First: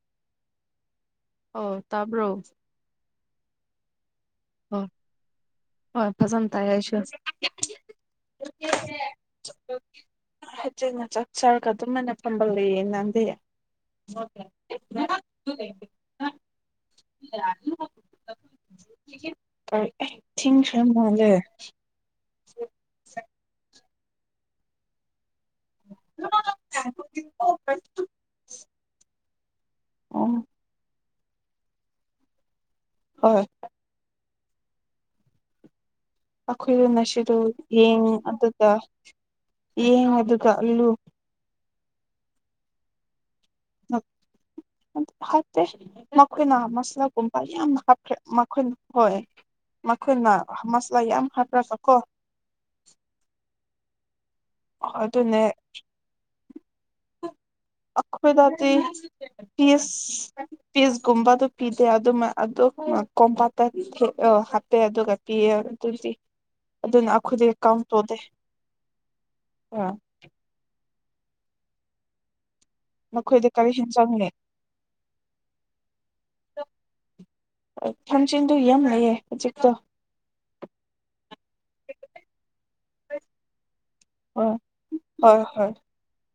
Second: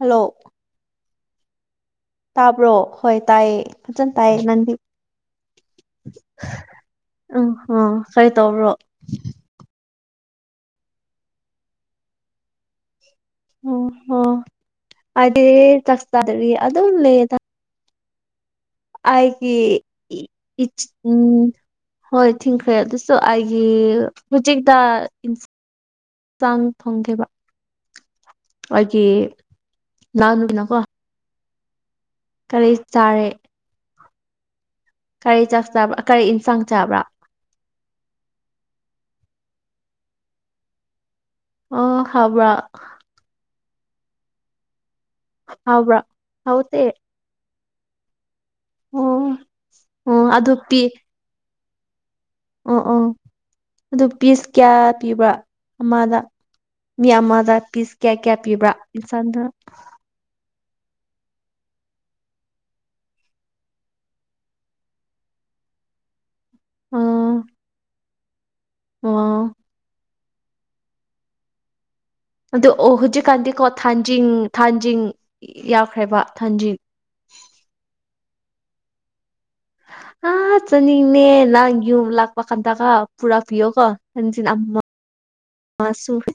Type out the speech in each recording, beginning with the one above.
Hello ꯑꯣ ꯇꯥꯕ꯭ꯔꯣ ꯇꯥꯕ꯭ꯔꯣ ꯍꯣꯏ ꯇꯥꯏꯌꯦ ꯐꯖꯅ ꯇꯥꯏꯌꯦ ꯅꯪꯗꯤ ꯑꯣ ꯍꯣꯏ ꯐꯖꯅ ꯇꯥꯏ ꯑꯩꯁꯨ ꯎꯝ ꯑꯣ ꯀꯔꯤ ꯇꯧꯕ꯭ꯔꯣ ꯍꯦꯟꯖꯟꯅ ꯆꯥꯛ ꯆꯥꯔꯒ ꯑꯗꯨꯃꯥꯏꯅ ꯐꯝꯕꯒ ꯂꯩꯌꯦ ꯅꯪꯗꯤ ꯎꯝ ꯑꯣ ꯑꯩꯗꯤ ꯌꯥꯛ ꯆꯣꯗ꯭ꯔꯤ ꯑꯗꯨ ꯂꯩꯌꯦꯗ ꯑꯩꯒꯤ ꯏ ꯏꯁ ꯎꯝ ꯍꯣꯏ ꯊꯤꯡꯈ꯭ꯔꯦ ꯑꯗꯨꯁꯨ ꯑꯩꯒꯤ ꯍꯧꯖꯤꯛꯇꯛꯇ ꯆꯥꯡ ꯊꯣꯡꯒꯦꯕ ꯑꯣ ꯑꯩꯒꯤ ꯍꯣꯏ ꯂꯥꯎꯅꯅ ꯀꯣ ꯀꯔꯤ ꯆꯥꯔꯦ ꯀꯩ ꯆꯥꯛ ꯆꯥꯕ ꯑꯩꯈꯣꯏꯗꯣ ꯉꯁꯤꯗꯣ ꯌꯦꯡ ꯑꯗꯨꯒ ꯌꯦꯡ ꯑꯗꯨꯒ ꯑꯂꯨ꯫ ꯑꯣ ꯈꯕ꯭ꯔꯥ ꯐ ꯍꯥꯎꯕ꯭ꯔꯥ ꯅꯈꯣꯏꯅ ꯍꯥꯎꯇꯦ ꯃꯁꯂ ꯄꯨꯝꯄꯥ ꯌꯥꯝ ꯍꯥꯞꯈ꯭ꯔꯦ ꯃꯈꯣꯏꯅ ꯑꯣ ꯍꯣꯏ ꯑꯣ ꯃꯈꯣꯏꯅ ꯑꯗꯨ ꯄꯤ ꯃꯁꯂꯥ ꯌꯥꯝ ꯍꯥꯞꯄ꯭ꯔꯒ ꯀꯣ ꯑꯣ ꯑꯣ ꯑꯗꯨ ꯄꯤꯁ ꯀꯌꯥ ꯄꯤꯕ꯭ꯔꯥ ꯑꯗꯨꯅꯦ ꯑꯃꯗ ꯃꯤ ꯑꯃꯗ ꯄꯤꯁ ꯀꯌꯥ ꯀꯌꯥ ꯄꯤꯕ꯭ꯔꯥ ꯑꯩꯈꯣꯏꯗꯗꯤ ꯏꯟꯁꯥꯟꯗ꯫ ꯄꯤꯁꯀꯨꯝꯕꯗꯨ ꯄꯤꯗꯦ ꯑꯗꯨ ꯑꯗꯨ ꯀꯣꯝꯄꯥꯇ ꯍꯥꯞꯄꯦ ꯑꯗꯨꯒ ꯄꯤꯌꯦ ꯑꯗꯨꯗꯤ ꯑꯗꯨꯅ ꯑꯥ ꯑꯩꯈꯣꯏꯗꯤ ꯀꯥꯎꯟ ꯇꯧꯗꯦ꯫ ꯑꯣ ꯑ ꯑꯗ ꯑꯣ ꯅꯈꯣꯏꯗ ꯍꯧꯖꯤꯛꯀꯥꯟꯗꯤꯀꯣ ꯀꯔꯤ ꯍꯦꯟꯖꯥꯡꯅꯦ ꯊꯥꯟꯖꯤꯡ ꯊꯥꯟꯖꯤꯡ ꯌꯥꯎꯈ꯭ꯔꯦꯕ ꯊꯥꯟꯖꯤꯡ ꯊꯥꯡꯖꯤꯡꯗꯣ ꯌꯥꯝ ꯂꯩꯌꯦ ꯍꯧꯖꯤꯛ꯫ ꯍꯥꯥ ꯆꯥꯅꯤꯡꯅꯦ ꯅꯪ ꯌꯨꯝ ꯂꯥꯛꯄ ꯀꯥꯟꯗꯒ ꯄꯨꯔꯥ ꯍꯣꯏ ꯄꯤꯌꯣꯀꯣꯟꯁꯤꯅ ꯍꯣꯏ ꯍꯣꯏ ꯃꯥꯁꯨꯐ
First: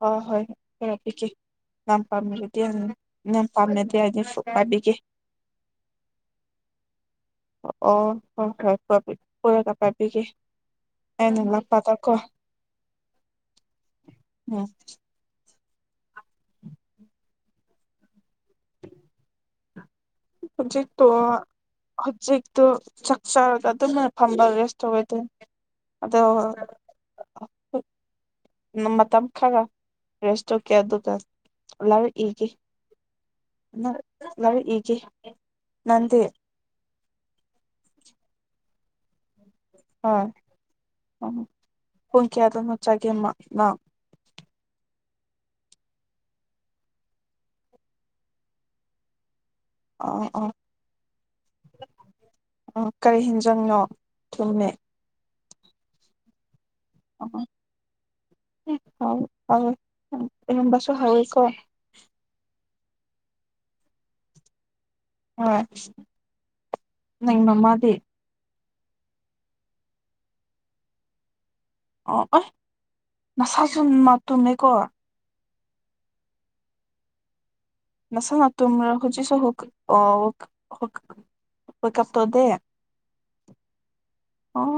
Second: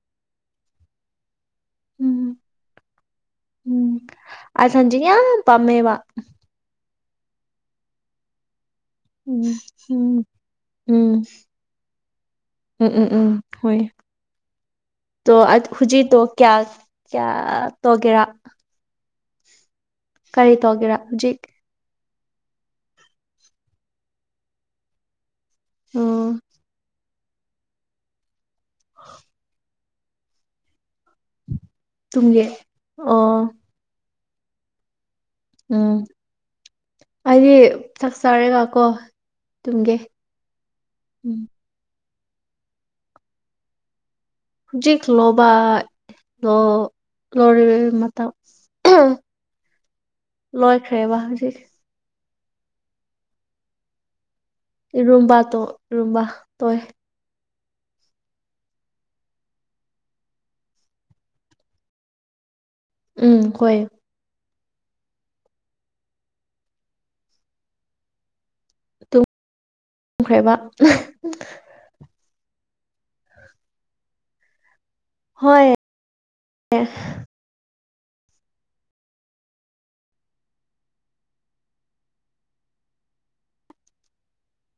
ꯍ ꯍꯣꯏ ꯈꯔ ꯄꯤꯒꯦ꯫ ꯌꯥꯝ ꯎꯝ ꯄꯥꯝꯅꯗꯤ ꯌꯥꯝ ꯄꯥꯝꯅꯗꯤ ꯑꯩꯗꯤꯁꯨ ꯄꯥꯏꯕꯤꯒꯦ꯫ ꯄꯝꯃꯦꯕ ꯑꯣ ꯍꯣꯏ ꯍꯣꯏ ꯎꯝ ꯐꯨꯜꯗ ꯄꯥꯏꯕꯤꯒꯦ꯫ ꯎꯝ ꯎꯝ ꯑꯦꯅꯂ ꯄꯥꯇꯀꯣ ꯎꯝ ꯎꯝ ꯎꯝ ꯣ ꯍꯧꯖꯤꯣ ꯀꯌꯥ ꯀꯌꯥ ꯇꯒꯦꯔꯥ ꯆ ꯇꯧꯒꯦꯔꯥ ꯇꯣ ꯍꯧꯖꯤꯛ ꯍꯧꯖꯤꯛꯇꯣ ꯆꯥꯛ ꯆꯥꯔꯒ ꯑꯗꯨꯅ ꯐꯝꯕ ꯔꯦꯁ ꯇꯧꯔꯤꯗ ꯑꯗꯣ꯫ ꯎꯝ ꯃꯇꯝ ꯈꯔ ꯔꯦꯁ ꯇꯧꯀꯦ ꯑꯗꯨꯒ ꯇꯨꯡꯒꯤ ꯂꯧꯔꯛꯏꯒꯦ ꯑꯣ ꯅꯠ ꯂꯥꯏꯔꯤꯛ ꯏꯒꯦ ꯎꯝ ꯅꯪꯗꯤ ꯑꯩꯗꯤ ꯆꯥꯛ ꯆꯔꯦꯒ ꯀꯣ꯫ ꯇꯨꯝꯒꯦ ꯍ ꯑ ꯎꯝ ꯍꯨ ꯀꯌꯥ ꯑꯗ ꯃꯆꯥꯒꯦ ꯃꯥ ꯃꯥ꯫ ꯍꯧꯖꯤꯛ ꯂꯣꯕꯥ ꯂꯣ ꯂꯣꯔꯤ ꯃꯇꯝ ꯑꯥ ꯑꯥ ꯂꯣꯏꯈ꯭ꯔꯦꯕ ꯍꯧꯖꯤꯛ ꯑ ꯀꯔꯤ ꯍꯦꯟꯖꯪꯅꯣ ꯊꯨꯝꯃꯦ ꯏꯔꯨꯝꯕꯥꯗꯣ ꯏꯔꯨꯝꯕꯥ ꯇꯣꯛꯑꯦ꯫ ꯑ ꯍꯥꯎ ꯍ ꯏꯔꯝꯕꯥꯁꯨ ꯍꯥꯎꯋꯀꯣ ꯎꯝ ꯍꯣꯏ ꯍ ꯅꯪ ꯃꯃꯥꯗꯤ ꯇꯨꯝ ꯈ꯭ꯔꯦꯕ ꯑ ꯑꯣ ꯅꯁꯥꯁꯨ ꯃꯥ ꯇꯨꯝꯃꯦꯀꯣ ꯍꯣꯏ꯫ ꯅꯁ ꯅ ꯇ ꯍꯖꯤꯁꯨ ꯍ ꯍ ꯍ ꯎꯄ ꯀꯞꯇꯗꯦ ꯑꯣ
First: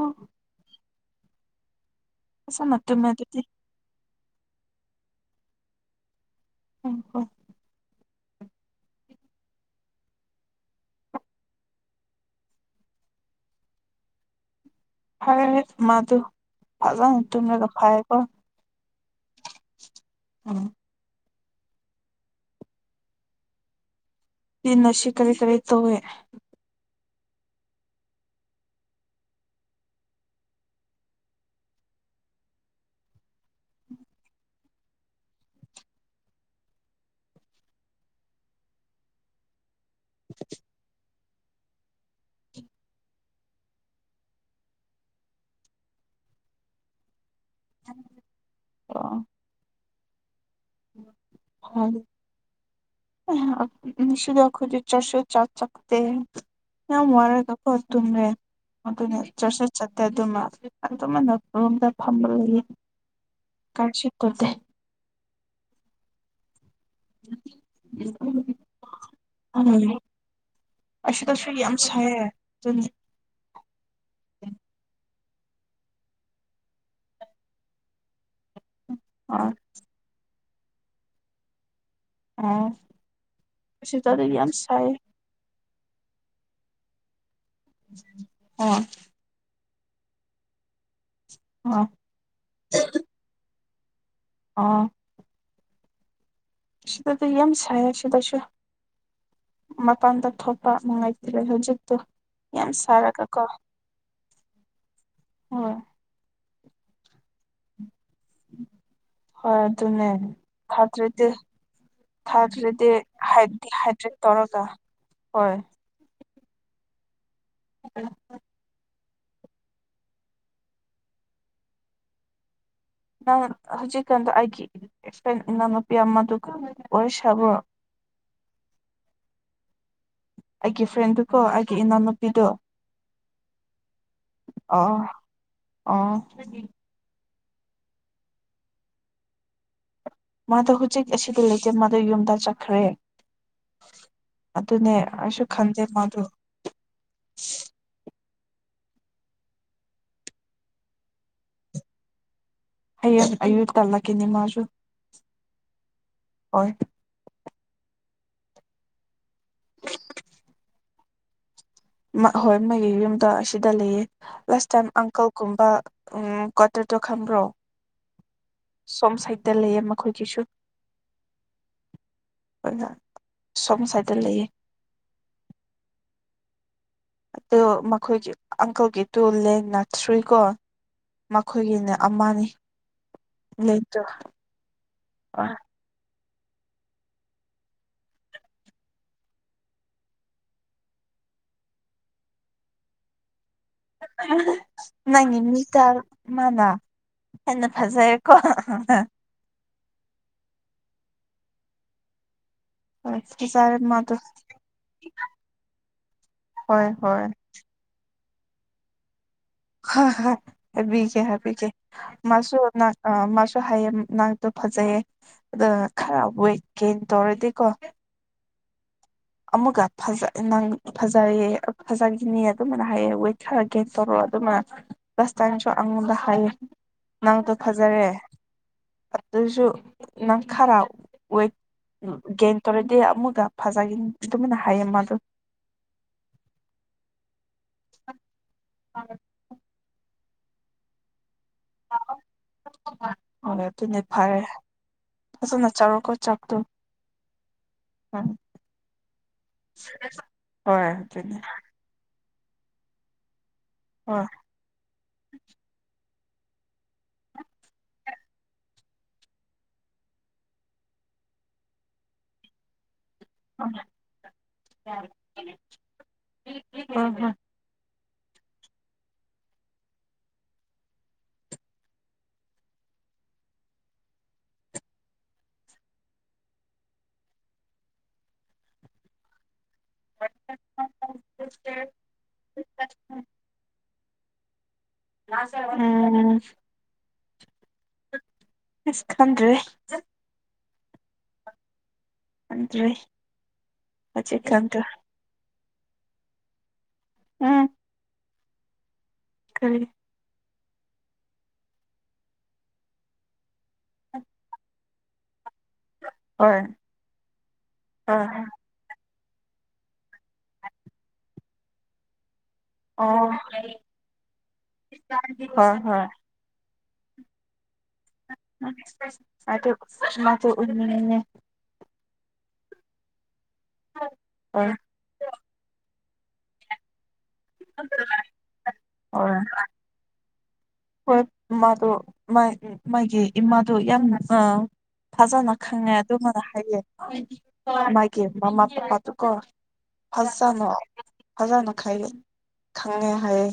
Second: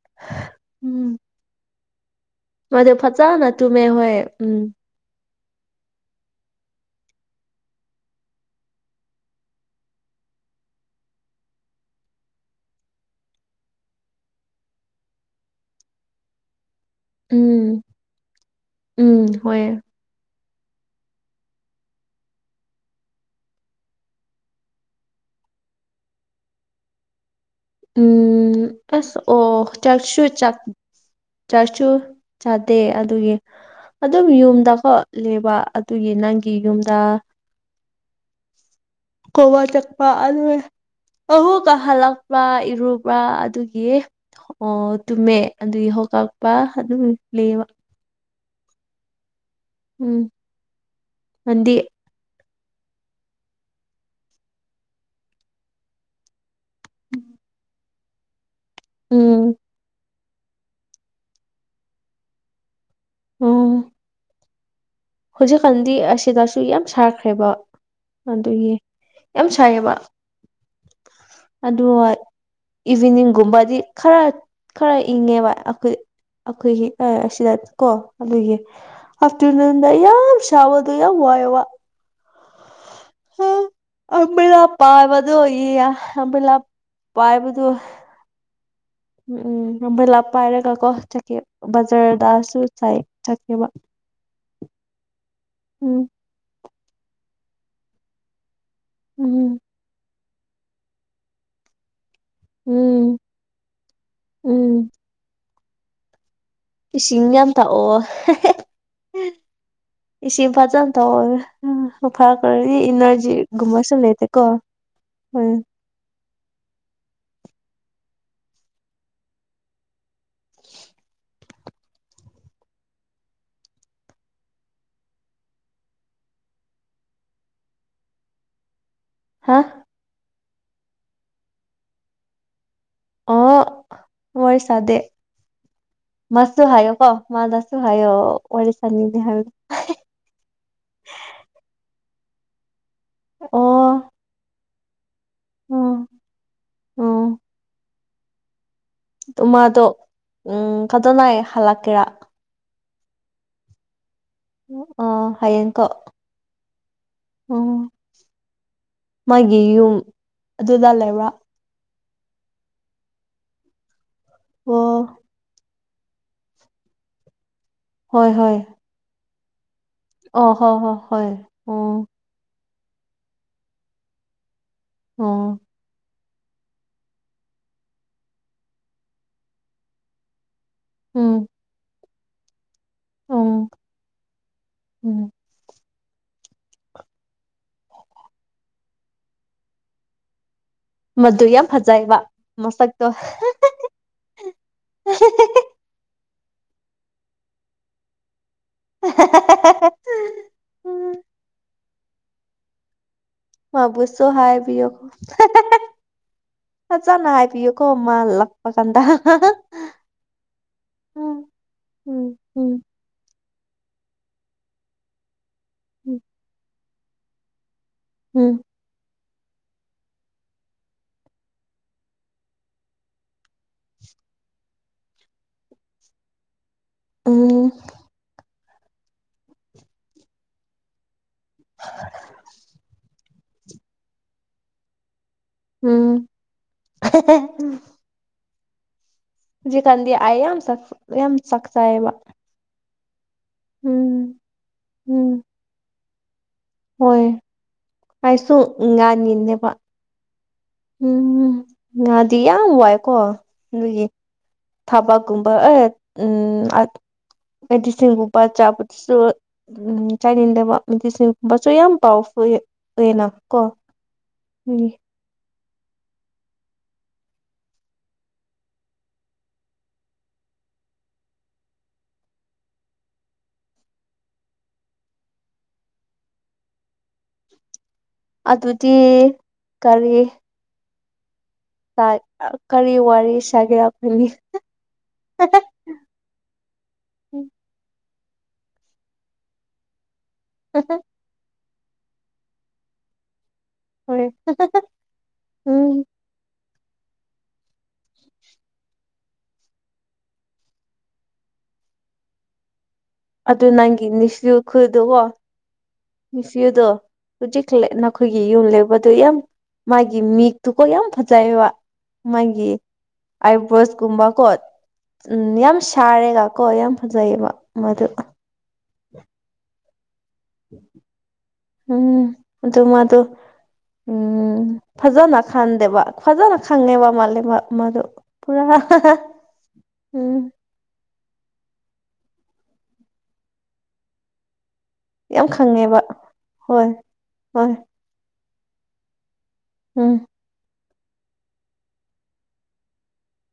ꯎꯝ ꯐꯖꯅ ꯃꯗꯨ ꯇꯨꯝꯃꯦ ꯑꯗꯨꯗꯤ ꯐꯖꯥꯅ ꯇꯨꯃꯦ ꯍꯣꯏ ꯎꯝ ꯎꯝ ꯍꯣ ꯍꯥꯏ ꯃꯥꯗꯨ ꯐꯖ ꯇꯃꯤꯒ ꯎꯝ ꯐꯥꯏꯀꯣ ꯎꯝ ꯍꯣꯏ ꯎꯝ ꯅꯪꯗꯤ ꯅꯁꯤ ꯀꯔꯤ ꯀꯔꯤ ꯇꯧꯋꯦ꯫ ꯎꯝ ꯑꯁ ꯑꯣ ꯆꯥꯛꯁꯨ ꯆꯥꯛ ꯆꯥꯛꯁꯨ ꯆꯥꯗꯦ ꯑꯗꯨꯒꯤ ꯑꯗꯨꯝ ꯌꯨꯝꯗꯀꯣ ꯂꯩꯕ ꯑꯗꯨꯒꯤ ꯅꯪꯒꯤ ꯌꯨꯝꯗ꯫ ꯀꯧꯕ ꯆꯛꯄ ꯑꯗꯨ ꯑꯍꯨꯀ ꯍꯜꯂꯛꯄ ꯏꯔꯨꯕ ꯑꯗꯨꯒꯤ ꯑꯣ ꯇꯨꯝꯃꯦ ꯑꯗꯨꯒꯤ ꯍꯣ ꯀꯛꯄ ꯑꯗꯨꯝ ꯂꯩꯕ ꯑꯣ ꯎꯝ ꯅꯪꯗꯤ꯫ ꯃꯤꯁꯗꯈꯣꯖ ꯆꯔꯁ ꯆꯥꯛ ꯆꯥꯛꯇ ꯃꯔꯦ ꯇꯈ ꯇꯨꯝꯃꯦ ꯑꯗꯨꯅꯦ ꯎꯝ ꯆꯁꯨ ꯆꯠꯇꯗꯨꯃ ꯑꯗꯨꯃꯅ ꯔꯣꯝꯗ ꯐꯝꯕ ꯀꯁꯤꯠꯇꯨꯗꯦ ꯍꯧꯖꯤꯛ ꯀꯟꯗꯤ ꯑꯁꯤ ꯁꯨ ꯌꯥꯝ ꯁꯥꯈ꯭ꯔꯦꯕ ꯑꯗꯨꯒꯤ ꯌꯥꯝ ꯁꯥꯏꯌꯦꯕ ꯎꯝ ꯑꯁꯤꯗꯁꯨ ꯌꯥꯝ ꯑꯗꯨ ꯁꯥꯏꯌꯦ ꯑꯗꯨꯅꯤ ꯏꯚꯤꯅꯤꯡꯒꯨꯝꯕꯗꯤ ꯈꯔ ꯈꯔ ꯏꯪꯉꯦꯕ ꯑꯩꯈꯣꯏ ꯑꯩꯈꯣꯏꯒꯤ ꯑꯁꯤꯗ ꯀꯣ ꯑꯒ ꯑ ꯍꯥꯐꯇ ꯌꯥꯎ ꯁꯕꯗꯨ ꯌꯥ ꯋꯥꯏꯋꯥ ꯑꯥ ꯍ ꯑꯝꯕꯗ ꯄꯥꯕ ꯑꯗꯨꯣꯂꯥꯞ ꯄ ꯍꯥꯏꯕꯗꯨ ꯑꯣ ꯎꯝ ꯎꯝ ꯅꯝꯕꯣꯏꯂꯥꯞ ꯄꯥꯏꯔꯒ ꯀꯣ ꯆꯠꯀꯦ ꯑ ꯕꯖꯥꯔꯗꯁꯨ ꯆꯥꯏ ꯆꯠꯀꯦꯕ ꯑꯥ ꯎꯝ ꯗ ꯌꯥꯝ ꯁꯥ ꯁꯤ ꯇꯁꯨ ꯎꯝꯝ ꯃꯄꯥꯟꯗ ꯊꯣꯄ ꯃꯉꯥꯏꯇꯔꯦ ꯍꯧꯖꯤꯛꯇ ꯌꯥꯝ ꯎꯝ ꯁꯥꯔꯒ ꯀꯣ ꯎꯝ ꯎ ꯏꯁꯤꯡ ꯌꯥꯝ ꯊꯥꯛꯑꯣ ꯍꯣꯏ ꯑꯗꯨꯅꯦ ꯊꯥꯗ꯭ꯔꯗꯤ ꯊꯛꯑꯣ ꯎꯝ ꯐꯔꯛꯀꯔꯗꯤ ꯊꯥꯗ꯭ꯔꯗꯤꯗꯤꯗ꯭ꯔ ꯇꯔꯀ ꯍꯣꯏ ꯎꯝ ꯅꯪ ꯍꯧꯖꯤꯛꯀꯥꯟꯗ ꯑꯩꯒꯤ ꯐꯦꯟ ꯏꯅꯥꯎꯅꯨꯄꯤ ꯑꯃꯗꯨ ꯑꯣꯏ ꯁꯥꯕ꯭ꯔꯣ ꯍꯥ ꯑꯩꯒꯤ ꯐ꯭ꯔꯦꯟꯗꯨꯀꯣ ꯑꯩꯒꯤ ꯏꯅꯥꯎꯅꯨꯄꯤꯗꯣ ꯑꯣ ꯍꯣꯏ ꯆꯗꯦ ꯑꯣ ꯑꯣ ꯃꯁꯁꯨ ꯍꯥꯏ ꯑꯀꯣ ꯃꯥꯗꯁꯨ ꯍꯥꯏꯌꯣ ꯋꯥꯔꯤꯔ ꯁꯅꯤꯅꯦ ꯍꯥꯏ ꯃꯥꯗꯣ ꯍꯧꯖꯤꯛ ꯑꯁꯤꯗ ꯂꯩꯖꯦ ꯃꯥꯗꯣ ꯌꯨꯝꯗ ꯆꯠꯈ꯭ꯔꯦ ꯑꯣ ꯑꯗꯨꯅꯦ ꯑꯩꯁꯨ ꯈꯟꯖꯦ ꯎꯝ ꯃꯥꯗꯨ ꯎꯝ ꯑꯗꯨꯃꯗꯣ ꯎꯝ ꯀꯗꯣꯅꯥꯏ ꯍꯜꯂꯛꯀꯦꯔꯥ ꯑ ꯑꯌꯔ ꯇꯂ ꯀꯅꯤ ꯃꯥ ꯑ ꯍꯌꯦꯡꯀꯣ ꯍ ꯑꯣ ꯃꯥꯒꯤ ꯌꯨꯝ ꯑꯗꯨꯗ ꯂꯩꯕ꯭ꯔꯥ ꯍꯣꯏ ꯃꯒꯤ ꯌꯨꯝꯗ ꯑꯁꯤꯗ ꯂꯩꯌꯦ ꯂꯥꯁ ꯇꯥꯏꯝ ꯋꯥ ꯑꯪꯀꯜꯒꯨꯝꯕ ꯎꯝ ꯀꯠꯇ ꯇꯣ ꯈꯝꯕ꯭ꯔꯣ ꯍꯣꯏ ꯍꯣꯏ ꯁꯣꯝ ꯁꯥꯏꯠꯇ ꯂꯩꯌꯦ ꯃꯈꯣꯏꯒꯤꯁꯨ ꯑꯣ ꯍꯣꯏ ꯍꯣꯏ ꯍꯣꯏ ꯑꯣ ꯁꯣꯝ ꯁ꯭ꯥꯏꯗ ꯂꯩꯌꯦ ꯑꯣ ꯑꯗꯨ ꯃꯈꯣꯏꯒꯤ ꯑꯪꯀꯜꯒꯤ ꯇꯨ ꯂꯦꯟꯅ ꯊ꯭ꯔꯤꯀꯣ ꯎꯝ ꯃꯈꯣꯏꯒꯤꯅ ꯑꯃꯅꯤ ꯎꯝ ꯂꯩꯇ꯭ꯔꯣ ꯎꯝ ꯑ ꯃꯗꯨ ꯌꯥꯝ ꯐꯖꯩꯕ ꯃꯣꯁꯛꯇꯣ ꯅꯪ ꯏꯃꯤꯠꯇ ꯃꯥꯅ ꯍꯦꯟꯅ ꯐꯖꯩꯔꯦꯀꯣ ꯎꯝ ꯍꯣꯏ ꯐꯖꯔꯦ ꯃꯥꯗꯣ ꯃꯕꯨꯁꯨꯣ ꯍꯥꯏꯥꯏ ꯄꯌ ꯍꯣꯏ ꯍ ꯍꯣꯏ ꯆꯅ ꯍꯥꯏ ꯄꯌ ꯀꯣ ꯃꯥ ꯂꯛꯄ ꯀꯥꯟꯗ ꯍ ꯍ ꯍꯥꯏꯕꯤꯒꯦ ꯎꯝ ꯍꯥꯏꯕꯤꯒꯦ ꯎꯝ ꯃꯥꯁꯨ ꯎꯝ ꯑ ꯃꯥꯁꯨ ꯍꯥꯏꯌꯦ ꯅꯪꯗꯣ ꯐꯖꯩꯌꯦ ꯑꯗ ꯈꯔ ꯋꯦꯠ ꯦꯟ ꯇꯧꯔꯗꯤꯀꯣ ꯎꯝ ꯑꯃꯨꯛꯒ ꯐꯖꯩꯌꯦ ꯐꯖꯈꯤꯅꯤ ꯑꯗꯨꯃꯅ ꯍꯥꯏꯌꯦ ꯋꯦꯠ ꯈꯔ ꯒꯦꯟ ꯇꯧꯔꯣ ꯑꯗꯨꯃꯅ ꯔꯁꯇꯥꯏꯁꯨ ꯑꯉꯗ ꯍꯥꯏ ꯅꯪꯗꯣ ꯎꯝ ꯐꯖꯔꯦ ꯑꯗꯨꯁꯨ ꯅꯪ ꯈꯔꯥꯎ ꯋꯦꯠ ꯒꯦꯟ ꯇꯧꯔꯗꯤ ꯑꯃꯨꯒ ꯐꯖꯒꯦ ꯑꯗꯨꯃꯥꯏꯅ ꯍꯥꯏꯌꯦ ꯃꯥꯗꯣ ꯎꯝ [unintelligible] ꯍꯧꯖꯤꯛꯀꯥꯟꯗꯤ ꯑꯩ ꯌꯥꯝ ꯌꯥꯝ ꯆꯥꯛꯆꯥꯏꯕ ꯍꯣꯏ ꯑꯗꯨꯗꯤ ꯐꯔꯦ ꯎꯝ ꯐꯖꯅ ꯆꯥꯛꯔꯣꯀꯣ ꯆꯥꯛꯇꯣ ꯍꯣꯏ ꯎꯝ ꯀꯥꯏꯁꯨ ꯉꯅꯤꯅꯦꯕ ꯍꯣꯏ ꯑꯗꯨꯅꯤ ꯉꯥꯗꯤ ꯌꯥꯝ ꯋꯥꯏꯀꯣ ꯑꯗꯨꯒꯤ ꯍꯣꯏ ꯊꯕꯛꯀꯨꯝꯕ ꯎꯝ ꯍꯥꯏ ꯂꯤꯁꯤꯡꯒꯨꯝꯄꯥ ꯆꯥꯕꯗꯨꯁꯨ ꯎꯝ ꯆꯥꯅꯤꯡꯗꯕ ꯃꯤꯇꯁꯤꯡꯒꯨꯝꯕꯁꯨ ꯌꯥꯝ ꯄꯥꯎ ꯐ ꯑꯣꯏꯅ ꯀꯣ ꯎꯝ ꯎꯝ ꯎꯝ ꯎꯝ ꯑꯗꯨꯗꯤ ꯀꯔꯤ ꯀꯔꯤ ꯋꯥꯔꯤ ꯁꯥꯒꯦꯅꯤ ꯎꯝ ꯏꯁ ꯈꯟꯔꯤ ꯍꯍ ꯑꯗꯔꯤ ꯍꯣꯏ ꯆꯤ ꯀꯗ ꯎꯝ ꯎꯝ ꯀꯔꯤ ꯑꯗꯨ ꯅꯪꯒꯤ ꯅꯤꯁ ꯈꯨꯜꯗꯨꯀꯣ ꯍꯣꯏ ꯍꯣꯏ ꯐꯌꯨꯗꯣ ꯍꯧꯖꯤꯛ ꯑꯣ ꯅꯈꯣꯏꯒꯤ ꯌꯨꯝ ꯂꯦꯛꯕꯗꯨ ꯌꯥꯝ ꯃꯥꯒꯤ ꯃꯤꯛꯇꯨꯀꯣ ꯌꯥꯝ ꯐꯖꯩꯑꯕ ꯃꯥꯒꯤ ꯑꯥꯏꯕ꯭ꯔꯣꯁꯀꯨꯝꯕꯀꯣ ꯎ ꯍꯣꯏ ꯌꯥꯝ ꯍꯣꯏ ꯁꯥꯔꯦꯒ ꯀꯣ ꯌꯥꯝ ꯐꯖꯩꯑꯕ ꯃꯗꯨ ꯎ ꯃ ꯃꯥ ꯎ ꯎꯝ ꯑꯗꯨꯃ ꯑꯗꯨ ꯎꯝ ꯍꯣꯏ ꯐꯖꯅ ꯈꯪꯗꯦꯕ ꯐꯖꯅ ꯈꯪꯉꯦꯕ ꯃꯥꯜ ꯃꯗꯨ ꯄꯨꯔꯥ ꯍꯣꯏ ꯎꯝ ꯍꯣꯏ ꯃꯥꯗꯣ ꯃꯥꯒꯤ ꯏꯃꯥꯗꯣ ꯌꯥꯝꯅ ꯑ ꯌꯥꯝ ꯐꯖꯅ ꯈꯪꯉꯦ ꯈꯪꯉꯦꯕ ꯑꯗꯨꯃꯅ ꯍꯥꯏꯌꯦꯦ ꯍꯣꯏ ꯍꯣꯏ ꯃꯥꯒꯤ ꯃꯃꯥ ꯄꯄꯥꯗꯨꯀꯣ ꯎꯝ ꯐꯖꯅ ꯐꯖꯅ ꯈ ꯈꯪꯉꯦ ꯍꯥꯏꯌꯦꯦ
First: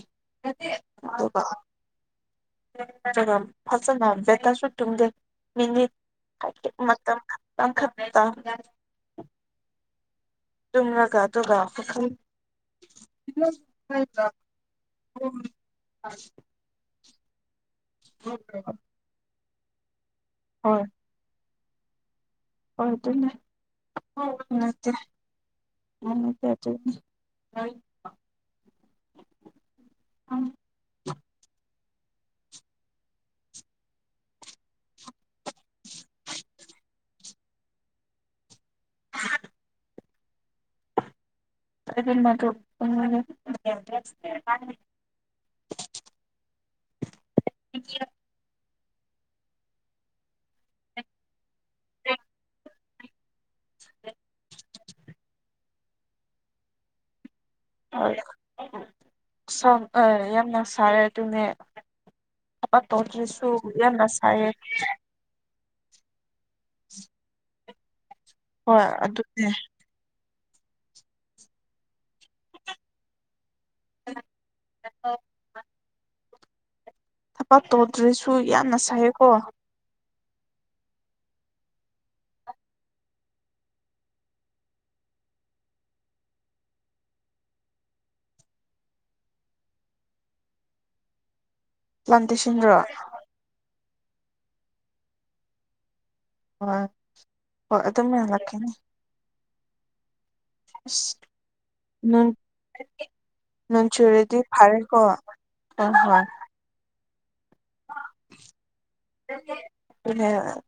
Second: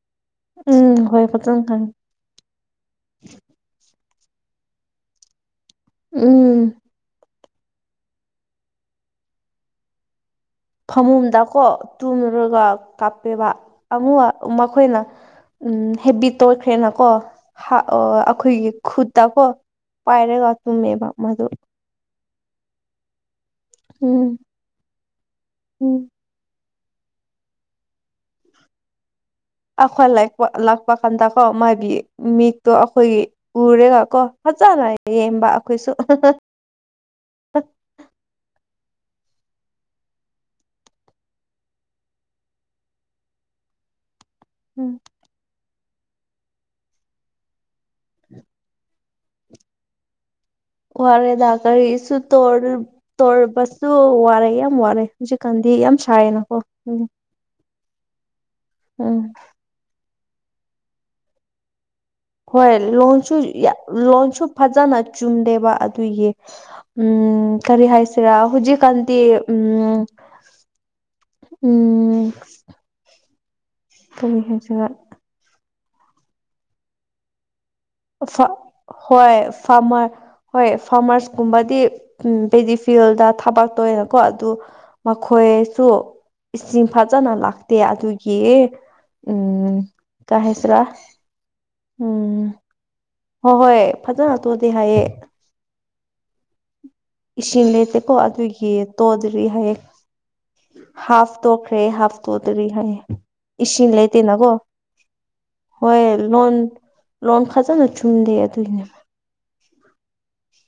ꯎꯝ ꯍꯣꯏ ꯄꯆꯅ ꯍꯥꯏ ꯐꯖꯅ ꯕꯦꯇꯔꯁꯨ ꯇꯨꯝꯗꯦ ꯃꯤꯅꯤꯠ ꯍꯥꯏ ꯎꯝ ꯃꯇꯝ ꯑ ꯈꯦ ꯇꯨꯝꯔꯒ ꯑꯗꯨꯒ ꯐꯃꯨꯝꯗꯀꯣ ꯄꯨꯈꯝ ꯇꯨꯝꯨꯔꯒ ꯀꯥꯞꯄꯦꯕ ꯑꯃ ꯃꯈꯣꯏꯅ ꯎꯝ ꯍꯦꯕꯤꯠꯇ ꯑꯣꯏꯈ꯭ꯔꯦꯅꯀꯣ ꯑꯩꯈꯣꯏꯒꯤ ꯈꯨꯠꯇꯀꯣ ꯄꯥꯏꯔꯒ ꯍꯣꯏ ꯇꯨꯝꯃꯦꯕ ꯃꯗꯨ ꯎꯝ [unintelligible] ꯎꯝ [inaudible] [inaudible] ꯑꯩꯈꯣꯏ ꯂꯄ ꯂꯥꯛꯄ ꯀꯥꯟꯗ ꯀꯣ ꯃꯥꯏꯕꯤ ꯃꯤꯠꯇꯣ ꯑꯩꯈꯣꯏꯒꯤ ꯎꯔꯦꯒ ꯀꯣ ꯐꯖꯅ ꯌꯦꯡꯕ ꯑꯩꯈꯣꯏꯁꯨ [unintelligible] [unintelligible] ꯎꯝ [inaudible] [unintelligible] ꯋꯥꯔꯦꯗ ꯀꯔꯤꯁꯨ [unintelligible] ꯇꯧꯔꯕꯁꯨ ꯋꯥꯔꯦ ꯌꯥꯝ ꯋꯥꯔꯦ ꯍꯧꯖꯤꯛꯀꯥꯟꯗꯤ ꯌꯥꯝ ꯁꯥꯏꯌꯦꯅꯀꯣ ꯎꯝ ꯌꯥꯝꯅ ꯁꯥꯔꯦ ꯑꯗꯨꯅꯦ ꯍꯣꯏ ꯊꯕꯛ ꯂꯣꯟꯁꯨ ꯇꯧꯗ꯭ꯔꯁꯨ ꯌꯥꯝꯅ ꯂꯣꯟꯁꯨ ꯁꯥꯏꯌꯦ ꯐꯖꯅ ꯆꯨꯝꯗꯦꯕ ꯑꯗꯨꯒꯤ ꯎꯝ ꯀꯔꯤ ꯍꯥꯏꯁꯤꯔꯥ ꯍꯣꯏ ꯍꯧꯖꯤꯛꯀꯥꯟꯗꯤ ꯑꯗꯨꯅꯦ ꯎꯝ ꯎꯝ ꯀꯔꯤ ꯍꯥꯏꯖꯤꯔ ꯊꯕꯛ ꯇꯧꯗ꯭ꯔꯁꯨ ꯌꯥꯝꯅ ꯁꯥꯏꯌꯦꯀꯣ ꯐꯝꯔ ꯍꯣꯏ ꯐꯥꯔꯃꯔꯁ ꯀꯨꯝꯕꯗꯤ ꯎꯝ ꯄꯦꯗꯤ ꯐꯤꯜꯗ ꯊꯥꯕꯛ ꯇꯧꯑꯦꯀꯣ ꯑꯗꯨ ꯃꯈꯣꯏꯁꯨ ꯏꯁꯤꯡ ꯐꯖꯅ ꯂꯥꯛꯇꯦ ꯑꯗꯨꯒꯤ ꯎꯝ ꯀ ꯍꯦꯁ꯭ꯔꯥ ꯎꯝ ꯨ ꯇ꯭ꯔ ꯍꯣꯏ ꯍꯣꯏ ꯐꯖꯅ ꯇꯣꯑꯗꯤ ꯍꯥꯏꯌꯦ ꯍꯣꯏ ꯏꯁꯤꯡ ꯍꯣꯏ ꯑꯗꯨꯝ ꯂꯩꯇꯦꯀꯣ ꯍꯜꯂꯛꯀꯅꯤ ꯑꯗꯨꯒꯤ ꯇꯣꯗ꯭ꯔꯤ ꯍꯥꯏꯌꯦ ꯑꯁ ꯍꯥꯐ ꯇꯣꯛꯈ꯭ꯔꯦ ꯍꯥꯐ ꯇꯣꯇꯔꯤ ꯍꯥꯏꯌꯦ ꯅꯣꯟ ꯏꯁꯤꯡ ꯆꯨꯔꯦꯗꯤ ꯂꯩꯇꯦꯅꯀꯣ ꯐꯔꯦꯀꯣ ꯍꯣꯏ ꯂꯣꯟ ꯂꯣꯟ ꯐꯖꯟꯅ ꯆꯨꯝꯗꯦ ꯑꯗꯨꯏꯅꯦꯕ ꯎ [unintelligible]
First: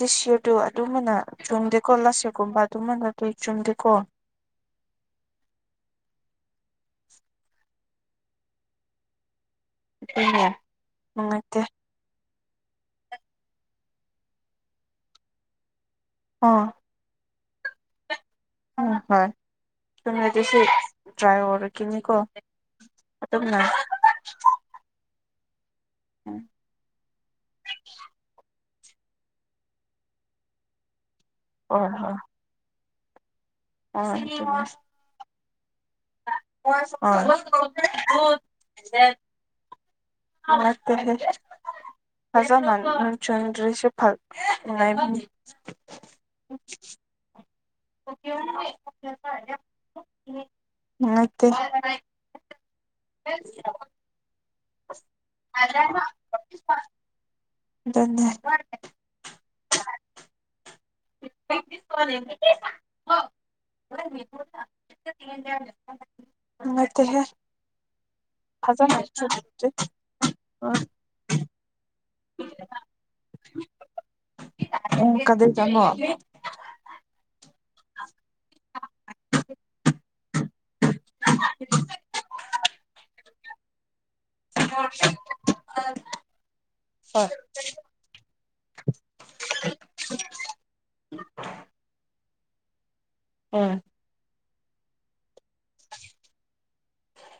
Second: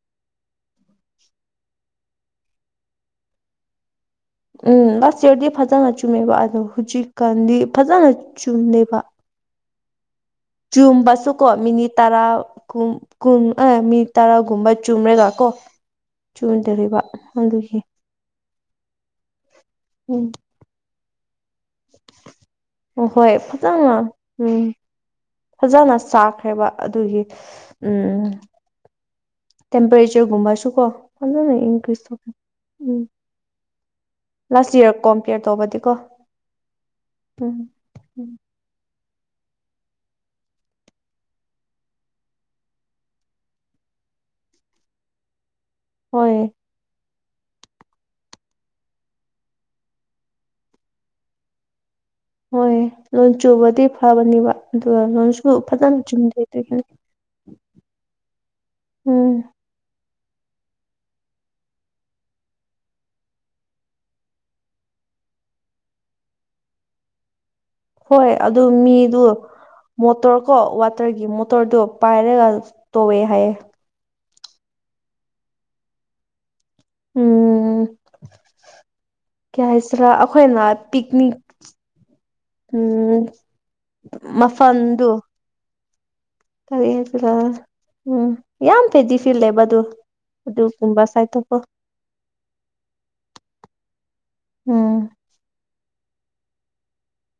ꯗꯤꯁꯌꯔꯗꯣ ꯑꯗꯨꯝꯕꯅ ꯆꯨꯝꯗꯦꯀꯣ ꯂꯁꯔꯒꯨꯝꯕ ꯑꯗꯨꯝꯕꯅꯗꯤ ꯆꯨꯝꯗꯦꯀꯣ ꯎꯝ ꯂꯥꯁ ꯑꯦꯌꯔꯗꯤ ꯐꯖꯅ ꯆꯨꯝꯃꯦꯕ ꯑꯗꯣ ꯍꯧꯖꯤꯛꯀꯥꯟꯗꯤ ꯐꯖꯅ ꯆꯨꯝꯗꯦꯕ [unintelligible] ꯆꯨꯝꯕꯥꯁꯨꯀꯣ ꯅꯨꯡꯉꯥꯏꯇꯦ ꯃꯤꯅꯤꯠ ꯇꯔꯥ ꯀꯨꯝ ꯀꯨꯝ ꯑ ꯃꯤ ꯇꯔꯥ ꯀꯨꯝꯕꯥ ꯆꯨꯝꯃꯔꯦ ꯇꯥꯀꯣ ꯑꯣ ꯆꯨꯗꯔꯤꯕ ꯑꯗꯨꯒꯤ ꯎꯝ ꯍꯣꯏ ꯎꯝ [unintelligible] ꯗ꯭ꯔꯥꯏꯑꯣꯔꯤ ꯀꯤꯅꯤꯀꯣ ꯍꯣꯏ ꯑꯗꯨꯝꯅ ꯐꯖꯅ ꯎꯝ ꯐꯖꯅ ꯆꯥꯛꯈ꯭ꯔꯦꯕ ꯑꯗꯨꯒꯤ ꯎꯝ ꯇꯦꯝꯄꯔꯦꯆ ꯒꯨꯝꯕꯁꯨ ꯀꯣ ꯐꯖ ꯅ ꯏꯟꯀ꯭ꯔꯤ ꯍꯣꯏ ꯊꯣꯛ ꯎꯝ ꯑꯣꯏ [unintelligible] ꯂꯥꯁ ꯌꯔ ꯀꯣꯝꯄꯤꯦꯌꯔ ꯇꯧꯕꯗꯤ ꯀꯣ [unintelligible] [inaudible] ꯃꯠꯇꯦꯍꯦ ꯐꯖꯥ ꯆꯟꯗ꯭ꯔꯔꯤꯁ ꯐꯜ ꯍꯣꯏ [unintelligible] [unintelligible] ꯅꯠꯇꯦ ꯍꯣꯏ ꯂꯣꯟ ꯆꯨꯕꯗꯤ ꯐꯕꯅꯦꯕ ꯑꯗꯨꯒ ꯂꯣꯟꯁꯨ ꯐꯖꯅ ꯆꯨꯝꯗꯦ ꯑꯗ [unintelligible] ꯎꯝ [unintelligible] [unintelligible] ꯅꯨꯉꯥꯏꯇꯦꯍꯦ ꯍꯣꯏ ꯑꯗꯨ ꯃꯤꯗꯨ ꯃꯣꯇꯣꯔ ꯀꯣ ꯋꯥꯠ ꯃꯇꯔꯒꯤ ꯃꯣꯇꯣꯔꯗꯣ ꯄꯥꯏꯔꯒ ꯇꯧꯑꯦ ꯍꯥꯏꯌꯦ [unintelligible] ꯎꯝ ꯀꯩ ꯍꯥꯏꯁꯤꯔꯥ ꯑꯩꯈꯣꯏꯅ ꯄꯤꯛꯅꯤꯛ ꯎꯝ [unintelligible] ꯀꯔꯦ ꯑꯗꯨꯔꯥ ꯎꯝ ꯌꯥꯝ ꯐꯦꯗꯤ ꯐꯤꯜꯂꯦꯕ ꯑꯗꯨ ꯑꯗꯨꯒꯨꯝꯕ ꯁꯥꯏꯠꯇꯕꯨꯣ ꯑꯣꯏ ꯎꯝ ꯍ